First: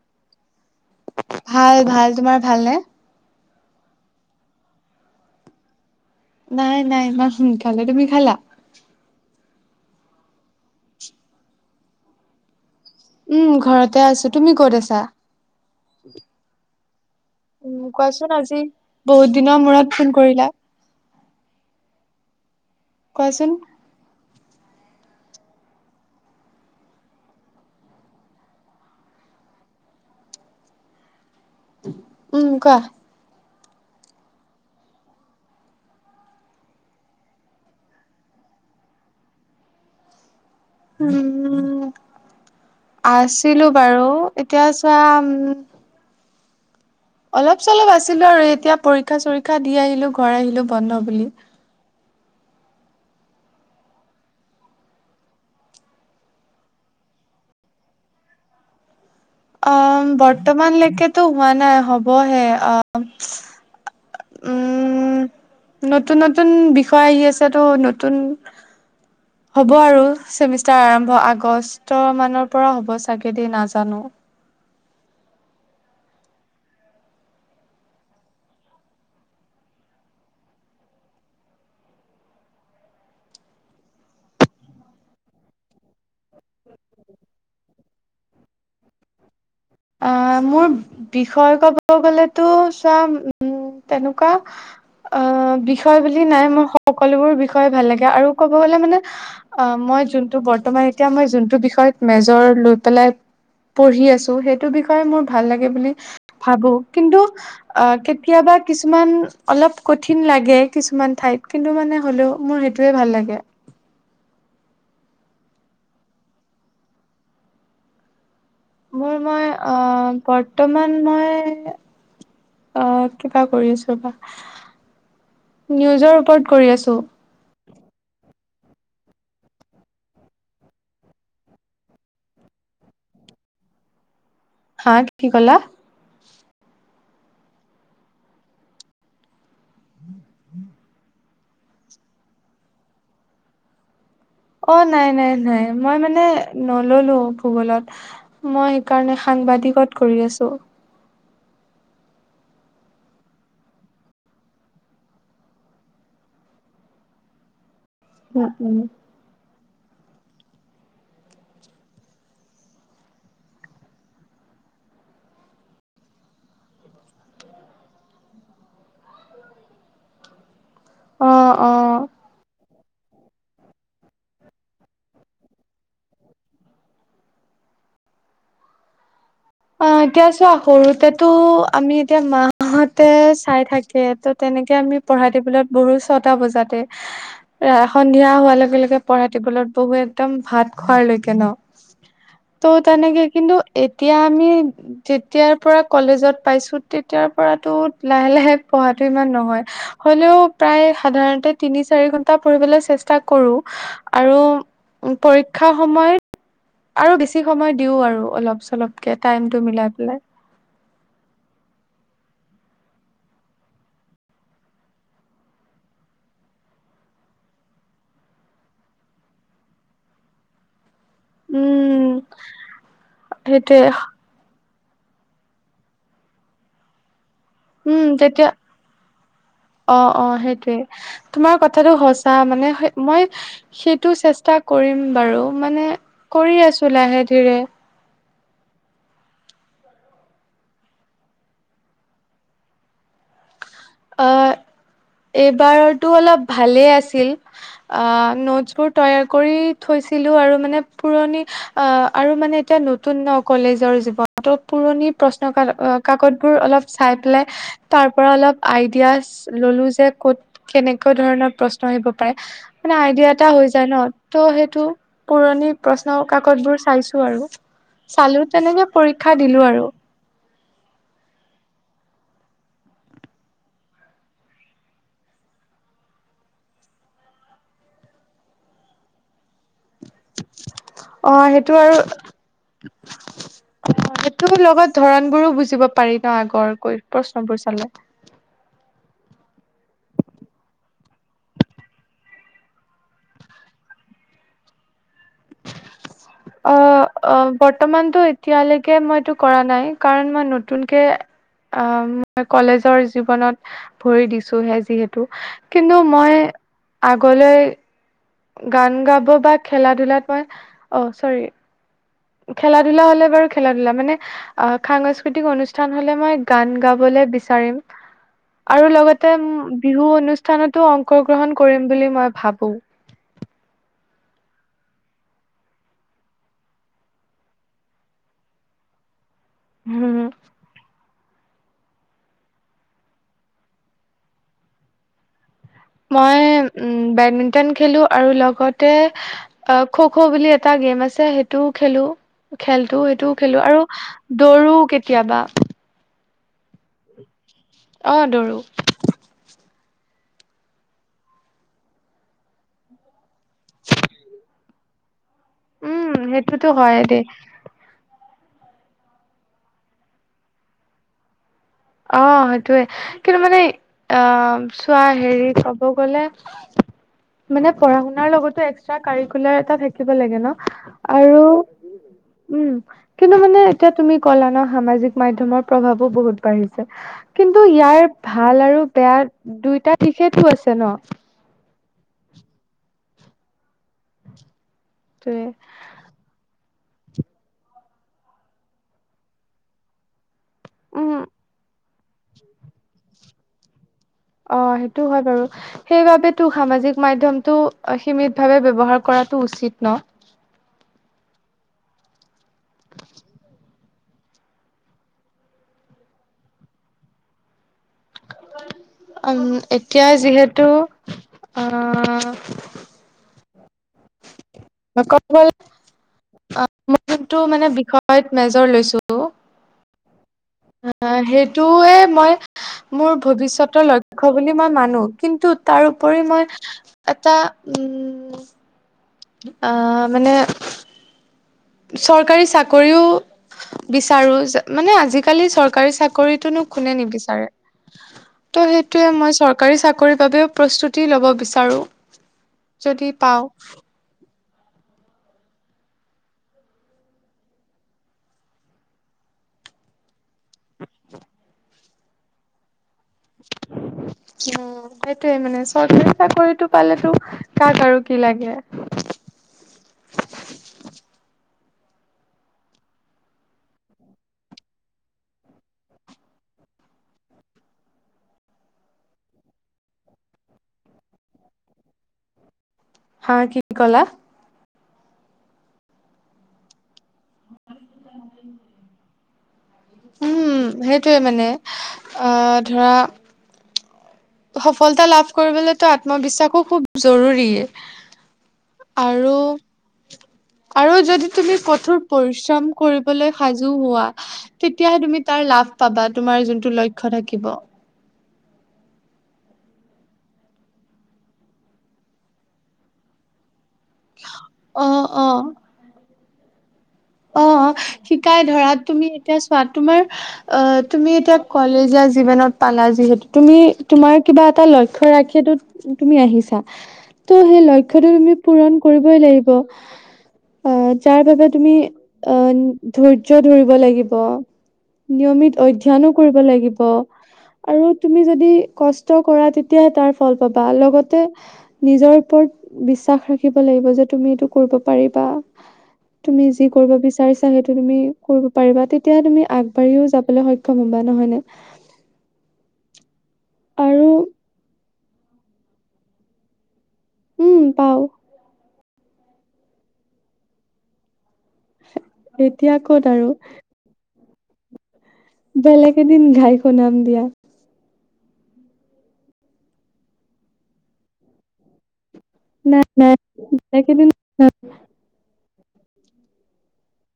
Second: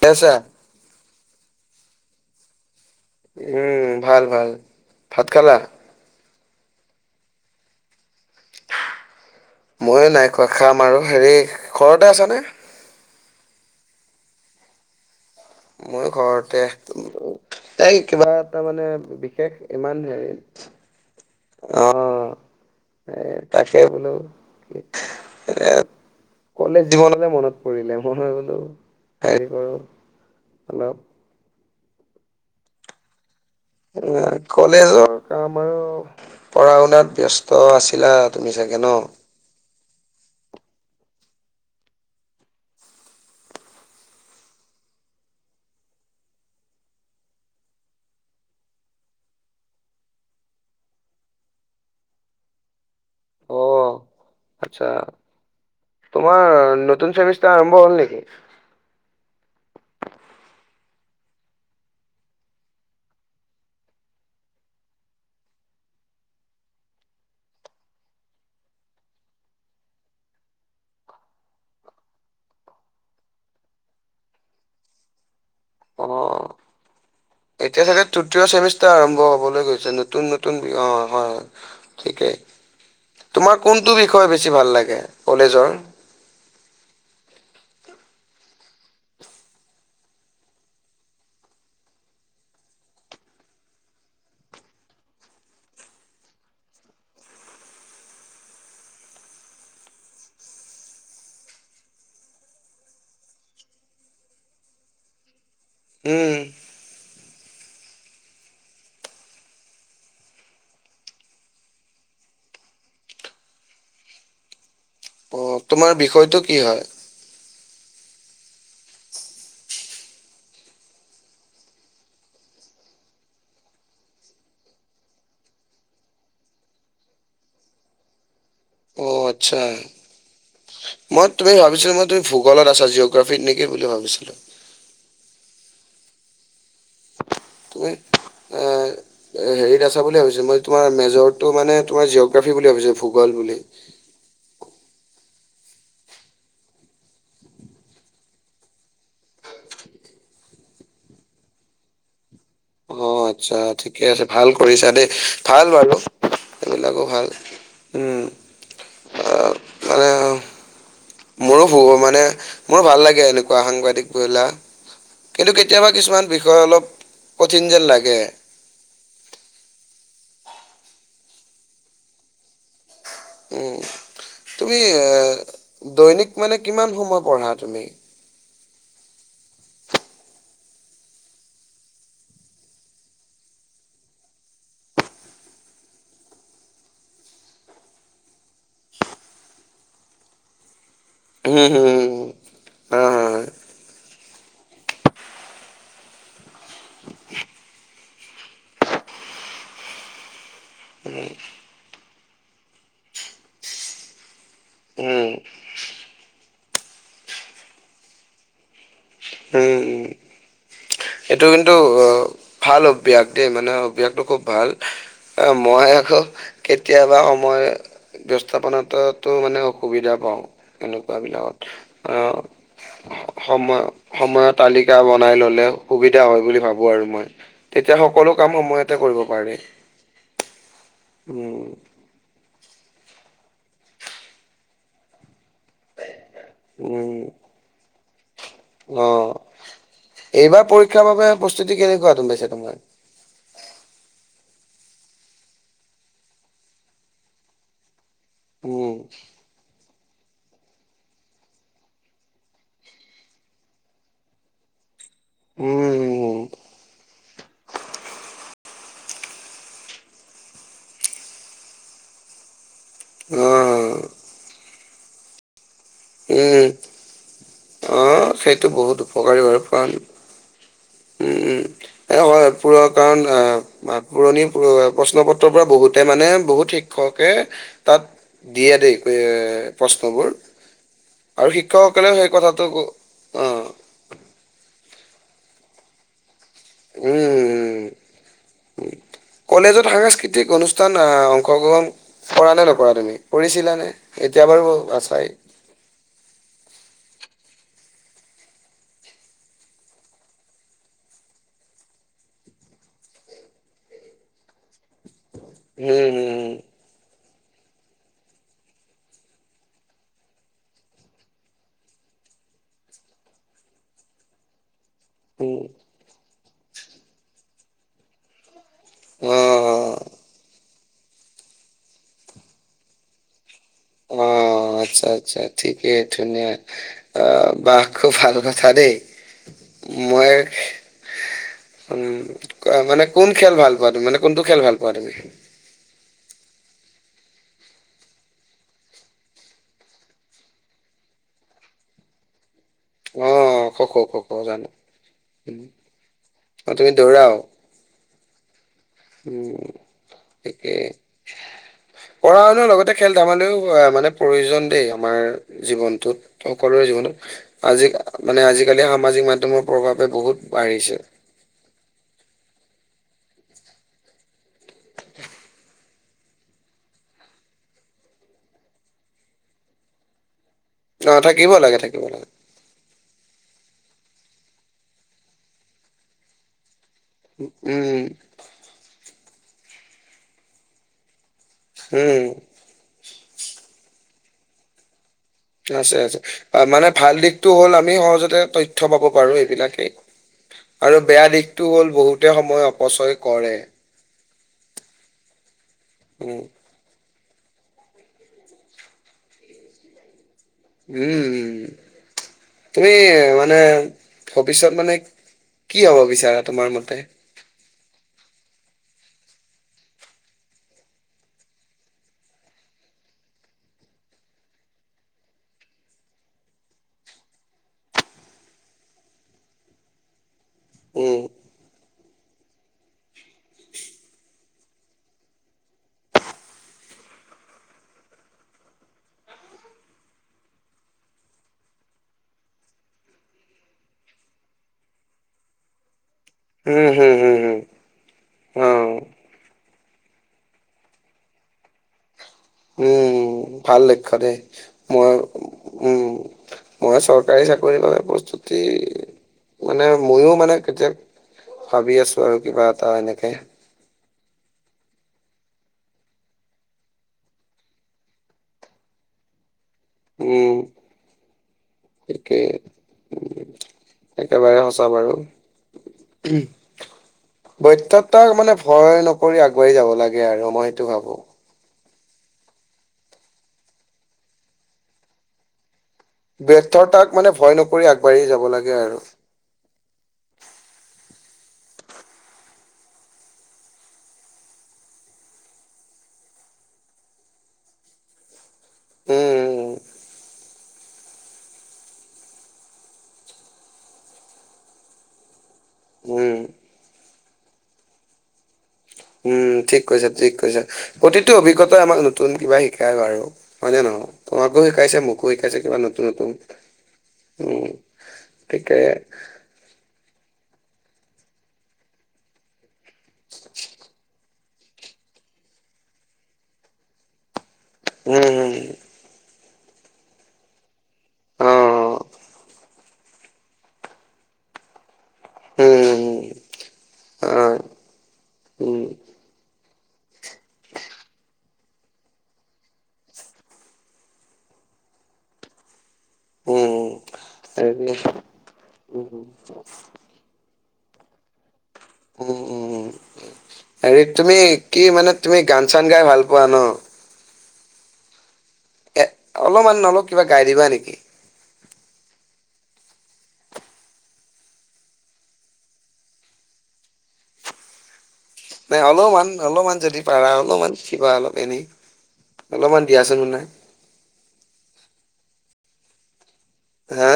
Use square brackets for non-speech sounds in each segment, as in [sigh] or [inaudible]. কচা ভাল ভাল তোমাৰ ভাল নে? উম ভাল ভাল ভাত খালা। নাই নাই ইমান সোনকালে তুমি খালা? ময়ো নাই খোৱা খাম আৰু হেৰি ঘৰতে আছানে। উম ঘৰতে আছো তুমি ক'ত আছা? মই ঘৰতে উম তাই কিবা কোৱাচোন এটা আজি মানে বহুত বিশেষ দিনৰ মূৰত ইমান ফোন হেৰি কৰিলা অ কোৱাচোন তাকে বোলো কলেজ জীৱনতে মনত পৰিলে মই বোলো হেৰি কৰো হেল্ল উম কোৱা কলেজৰ কাম আৰু পঢ়া শুনাত বব্যস্ত আছিলা তুমি চাগে হে ন উম আছিলো বাৰু এতিয়া চোৱা উম অলপ চলপ আছিলো আৰু এতিয়া পৰীক্ষা চৰীক্ষা দি আহিলো ঘৰ আহিলো বন্ধ বুলি। অ আচ্ছা তোমাৰ নতুন চাৰ্ভিচটা আৰম্ভ হ'ল নেকি? অ বৰ্তমানলৈকেতো হোৱা নাই হবহে অ। [inaudible] উম নতুন নতুন বিষয় আহি আছে তো নতুন হ'ব আৰু চেমিষ্টাৰ আৰম্ভ আগষ্ট মানৰ পৰা হ'ব চাগে দেই নাজানো অ এতিয়া চাগে তৃতীয় চেমিষ্টাৰ আৰম্ভ হবলৈ গৈছে নতুন নতুন বি অ হয় হয় ঠিকেই তোমাৰ কোনটো বিষয়ে বেছি ভাল লাগে কলেজৰ [inaudible] অ মোৰ বিষয়ে ক'ব গলেতো চাম উ তেনেকুৱা অ বিষয় বুলি নাই মোৰ সকলোবোৰ বিষয় ভাল লাগে আৰু ক'ব গলে মানে অ মই ভ সেইটো বিষয়ে মোৰ ভাল লাগে বুলি উম ভাবো কিন্তু অ কেতিয়াবা কিছুমান অলপ কঠিন লাগে কিছুমান ঠাইত কিন্তু মানে হ'লেও মোৰ সেইটোয়ে ভাল লাগে [inaudible] অ তোমাৰ বিষয়টো কি হয়? মোৰ মই অ বৰ্তমান মই আহ কিবা কৰিছো বা নিউজৰ ওপৰত কৰি আছোঁ। অ আচ্ছা মই তুমি ভাবিছিলো মই তুমি ভূগোলত আছা জিঅগ্ৰাফিত নেকি বুলি ভাবিছিলো। হা কি কলা। তুমি এ হেৰিত আছা বুলি ভাবিছো মই তোমাৰ মেজৰ- টো মানে তোমাৰ জিঅগ্ৰাফি বুলি ভাবিছে ভূগল বুলি। অ নাই নাই নাই মই মানে নললো ভূগোলত মই সেইকাৰণে সাংবাদিক- দিকত কৰি আছো। অ আচ্ছা ঠিকে আছে ভাল কৰিছা দেই ভাল বাৰু- এইবিলাকো ভাল- উম উম- আহ, মানে- মোৰো ভগৱানে, মোৰ ভাল লাগে এনেকুৱা সাংবাদিক বিলাক। কিন্তু কেতিয়াবা কিছুমান বিষয় অলপ কঠিন যেন লাগে। অঁ, অঁ ওঁ তুমি এ, দৈনিক মানে কিমান সময় পঢ়া তুমি? অঁ, এতিয়া চোৱা সৰুতেটো, আমি এতিয়া মাহঁতে চাই থাকে, ত তেনে তেনেকে আমি পঢ়া টেবুলত বহো ছটা বজাতে, হাঁ-হ---এয়া সন্ধিয়া হোৱাৰ লগে লগে পঢ়া টেবুলত্‌ লত বহো একদম ভাত খোৱাৰলৈকে ন'। হম হম ত' হা হা তেনেকে হা। কিন্তু এতিয়া আমি যেতিয়াৰ পৰা কলেজত পাইছো তেতিয়াৰ পৰাটো লাহে লাহে পঢ়াটো ইমান নহয়। হ'লেও, প্ৰায় সাধাৰণতে তিনি -চাৰি ঘণ্টা পঢ়িবলে চেষ্টা কৰো আৰু [inaudible] ওঁ পৰীক্ষা সময়ত আৰু বেছি সময় দিওঁ আৰু অলপ -চলপকে টাইমটো উম মিলাই উম। পেলাই। এইটো কিন্তু অ, ভাল অভ্যাসদেই, মানে অভ্যাসটো খুব ভাল। অঁ, মই আকৌ কেতিয়াবা সময় ব্যৱস্থাপনাাতটো, মানে অসুবিধা পাওঁ। তেওঁলোক বা বিলাকত উম অঁ সেইটোৱে সময়, সময়ৰ তালিকা বনাই ললেও সুবিধা হ'য় বুলি ভাৱো আৰু মই, তেতিয়া সকলো কাম সময়তে কৰিব পাৰি। অঁ, অঁ সেইটোয়ে তোমাৰ কথাাটো সঁচা মানে মই, সেইটো চেষ্টা কৰিম বাৰু। মানে, কৰি আছো লাহে-ধীৰে। অঁ এইবাৰ পৰীক্ষাৰ বাবে প্ৰস্তুতি কেনেকুৱা চলিছে তোমাৰ? অঁ, এইবাৰৰটো অলপ ভালেই আছিল। অঁ, নোটছ্‌ বোৰ উম তৈয়াৰ কৰি থৈছিল। ছিলো আৰু। মানে পুৰণি, অঁ আৰু মানে এতিয়া নতুন ন'? কলেজৰ জীৱনটো পুৰণি। প্ৰশ্ন উম কা--কাকতবোৰ অলপ চাই পেলাই তাৰ পৰা অলপ আইডিয়াছ্‌ ল'লো যে ক'ত, কেনেকুৱা ধৰণৰ প্ৰশ্ন আহিব পাৰে। মানে আইডিয়া এটা অ হৈ যায় ন'। ত', সেইটো পুৰণি প্ৰশ্ন উম কাকতবোৰ চাইছো আৰু। অ চালো, সেইটো তেনেকে পৰীক্ষা দিলো আৰু। ওঁ, ওঁ এপ্‌ অঁ হ'য়, হ'য়। পুৰ- কাৰণ অঁ-পুৰণি পু প্ৰশ্ন পত্ৰৰ পৰা বহুতে মানে বহুত শিক্ষক কে তাত দিয়ে দেই এ--প্ৰশ্নবোৰ। অ আৰু সেইটো শিক্ষকসকলেও সেই কথাটো গু--অঁ ধৰণবোৰো বুজিব পাৰি ন'? আগৰ কৈ প্ৰশ্নবোৰ উম চালে। কলেজত সাংস্কৃতিক অনুষ্ঠান আ--অংশগ্ৰহণ কৰা নে নকৰা তুমি? কৰিছিলা নে? এতিয়া এবাৰো আছাই। বৰ্তমানটো, এতিয়ালৈকে মইটো কৰা নাই। কাৰণ মই নতুনকে অঁ, মই কলেজৰ জীৱনত হেঁহ ভৰি দিছোেহে, যিহেত টো, কিন্তু মই উম আগলৈ গান গাব বা খেলা-ধূলাত মই, হঁ-হ--অঁ, চৰি। খেলা -ধূলা হ'লে বাৰু খেলা -ধূলা। মানে হঁ-হ হম সাংস্কৃতিক উম অনুষ্ঠান হ'লে মই গান গাবলে বিচাৰিম আৰু উম। লগতে অ উমম্--বিহু অনুষ্ঠানত টো অংশগ্ৰহণ কৰিম বুলি মই ভাৱো। অঁ অঁ আচ্ছা আচ্ছা ঠিকেই, ধুনীয়া আ বাঃ খুব ভাল কথা দেই। হুম মই--এহ হোঁ-হ উম আ--মানে কোন খেল ভাল পোৱা তুমি? মানে কোনটো খেল ভাল পোৱা তুমি? মই ওঁ বেডমিন্টন খেলো আৰু লগতে হো-হ খো খো বুলি এটা গেম আছে। সেইটোও খেলো। খেলটো অ সেইটোও খেলো খ আৰু খ খ খ জানো দৌৰো কেতিয়াবা। অ তুমি দৌৰা। অঁ দৌৰোঁ। উম তে। পঢ়া শুনাাৰ লগতে খেল ধেমালিও মানে প্ৰয়োজন দেই আমাৰ। উম জীৱনটোত সেইটোতো সকলোৰে হয় দেই জীৱনত আজি। মানে আজিকালি সামাজিক মাধয়মৰ প্ৰভাৱে বহুত বাঢ়িছে। অ সেইটয়ে কিন্তু মানে। আহ চোৱা হেৰি কব গলে। মানে পঢ়া শুনাৰ লগতো এক্সট্ৰা কাৰিকুলাৰ এটা থাকিব লাগে ন। অ আৰু থাকিব লাগে থাকিব লাগে উম। কিন্তু মানে এতিয়া তুমি কলা সামাজিক মাধমৰ প্ৰভাৱো বহুত বাঢ়িছে। কিন্তু উম ইয়াৰ ভাল আৰু বেয়া দুইটা দিশেতো আছে ন। উম। [unintelligible] আছে আছে। মানে ভাল দিশতটো হ'ল আমি সহজতে তথ্য পাব পাৰো এইবিলাকেই। আৰু উম বেয়া দিশটো হল বহুতে সময় অপচয় কৰে। অ সেইটো হয় বাৰু সেইবাবে উম তো সামাজিক। মাধমটো সীমিত ভাৱে ব্যৱহাৰ কৰাটো উচিত ন। উম উ তুমি মানে, ভৱিষ্যত মানে। কি হব বিচাৰা তোমাৰ মতে। উম এতিয়া যিহেতু। আহ। ম কতল। অ মই যোনটো মানে বিষয়ত মেজৰ লৈছো। উম অ সেইটোয়ে মই। মোৰ ভৱিষ্যতৰ লক্ষ্য় বুলি মই মানো কিন্তু তাৰপৰি মই এটা। উম [unintelligible] আহ মানে। চৰকাৰী চাকৰিও, বিচাৰো মানে আজিকালি চৰকাৰী চ। কৰিতনো হম কোনে হম হম নিবিচাৰে, ত' হম অ সেইটোয়ে মই চৰকা। চৰকাৰী চাকৰিৰ বাবেও প্ৰস্তুতি ল'ব বিচাৰোঁ। উম ভাল লক্ষয় দেই, মই উম। মই চৰকাৰী চাকৰিৰ বাবে প্ৰস্তুতি, মানে ময়ো মানে কেতিয়। ভাবি আছো আৰু কিবা এটা এনেকে। অ সেইটোৱে মানে চৰকাৰী চাকৰিতটো পালেতো কাক আৰু কি লাগে। উম, সিকেই। একেবাৰে সঁচা বাৰু। বৈথ তৰ মানে ভয় নকৰি আগুৱ়াই যাব লাগে আৰু মই সেইটো ভাবো। হা কি কলা? ব্যৰ্থতাক মানে ভয় নকৰি আগবাঢ়ি যাব লাগে আৰু। উম সেইটয়ে মানে, আহ ধৰা সফলতা লাভ কৰিবলৈতো আত্মবিশ্বাসো খুব জৰুৰী। আৰু [unintelligible] আৰু যদি তুমি কঠোৰ পৰিশ্ৰম কৰিবলৈ সাজু হোৱা, তেতিয়াহে তুমি তাৰ লাভ লাভ পাবা উম, তোমাৰ যোনটো লক্ষ্য থাকিব। উম ঠিক কৈছা ঠিক কৈছা প্ৰতিটো অভিজ্ঞতা আমাক নতুন কিবা শিকায় বাৰু। হয় জান ন তোমাককো শিকাইছে অ', মোকো অ'। শিকাইছে কিবা নতুন নতুন। অ উম শিকাই ধৰা ঠিকে তুমি এতিয়া চোৱা তোমাৰ অ তুমি এতিয়া কলেজীয়া জীৱনত পালা যিহেতু তুমি তোমাৰ কিবা এটা লক্ষ্য ৰাখিটো তুমি আহিছা তু সেই লক্ষ্যটো তুমি উম পূৰণ কৰিবই লাগিব, অ যাৰ বাবে তুমি অ' অহ ধৈৰ্য্য ধৰিব লাগিব। নিয়মিত অধ্যয়নো কৰিব লাগিব। হয়। আৰু তুমি যদি কষ্ট কৰা তেতিয়াহে তাৰ ফল পাবা। লগতে নিজৰ ওপৰত বিশ্বাস ৰাখিব লাগিব যে তুমি এইটো কৰিব পাৰিবা। তুমি কি উম কৰিব বিচাৰিছা সেইটো হেৰি তুমি কৰিব পাৰিবা, তেতিয়া তুমি আগবাঢ়িও যাবলৈ সক্ষম হবা নহয় নে? উম উম হেৰি আৰু তুমি কি মানে তুমি গান চান গাই ভাল পোৱা ন? উম পাওঁ। এ অলমান অলপ কিবা গাই দিবা নেকি? এতিয়া ক'ত আৰু। বেলেগ এদিন গাই শুনাম দিয়া। নাই অলমান অলমান যদি পাৰা অলমান কিবা অলপ এনেই। অলপমান নাই নাই দিয়াচোন শুনাই বেলেগ এদিন গাম। হা?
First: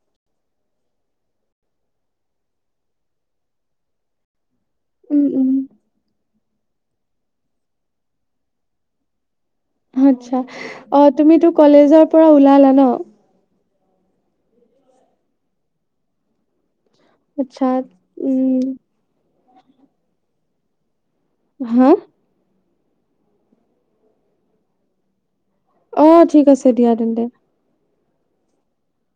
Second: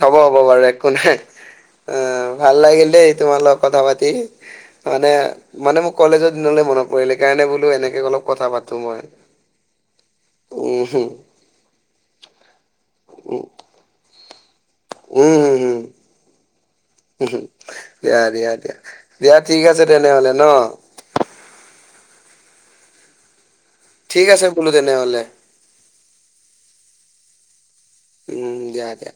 হ'ব হ'ব বাৰু একো নাই। অহ ভাল লাগিল দেই তোমাৰ লগত কথা পাতি। মানে উম উম মানে মোৰ কলেজৰ দিনলে মনত পৰিল সেইকাৰণে বোলো এনেকে অলপ কথা পাতো মই। আতচ্ছা, অ উম তুমিতো কলেজৰ পৰা ওলালা ন? উম উম উম উম আচ্ছা দিয়া উম দিয়া দিয়া। দিয়া ঠিক আছে তেনেহ'লে ন? হা? ঠিক আছে বোলো তেনেহলে। অহ ঠিক আছে দিয়া তেন্তে। উম দিয়া দিয়া।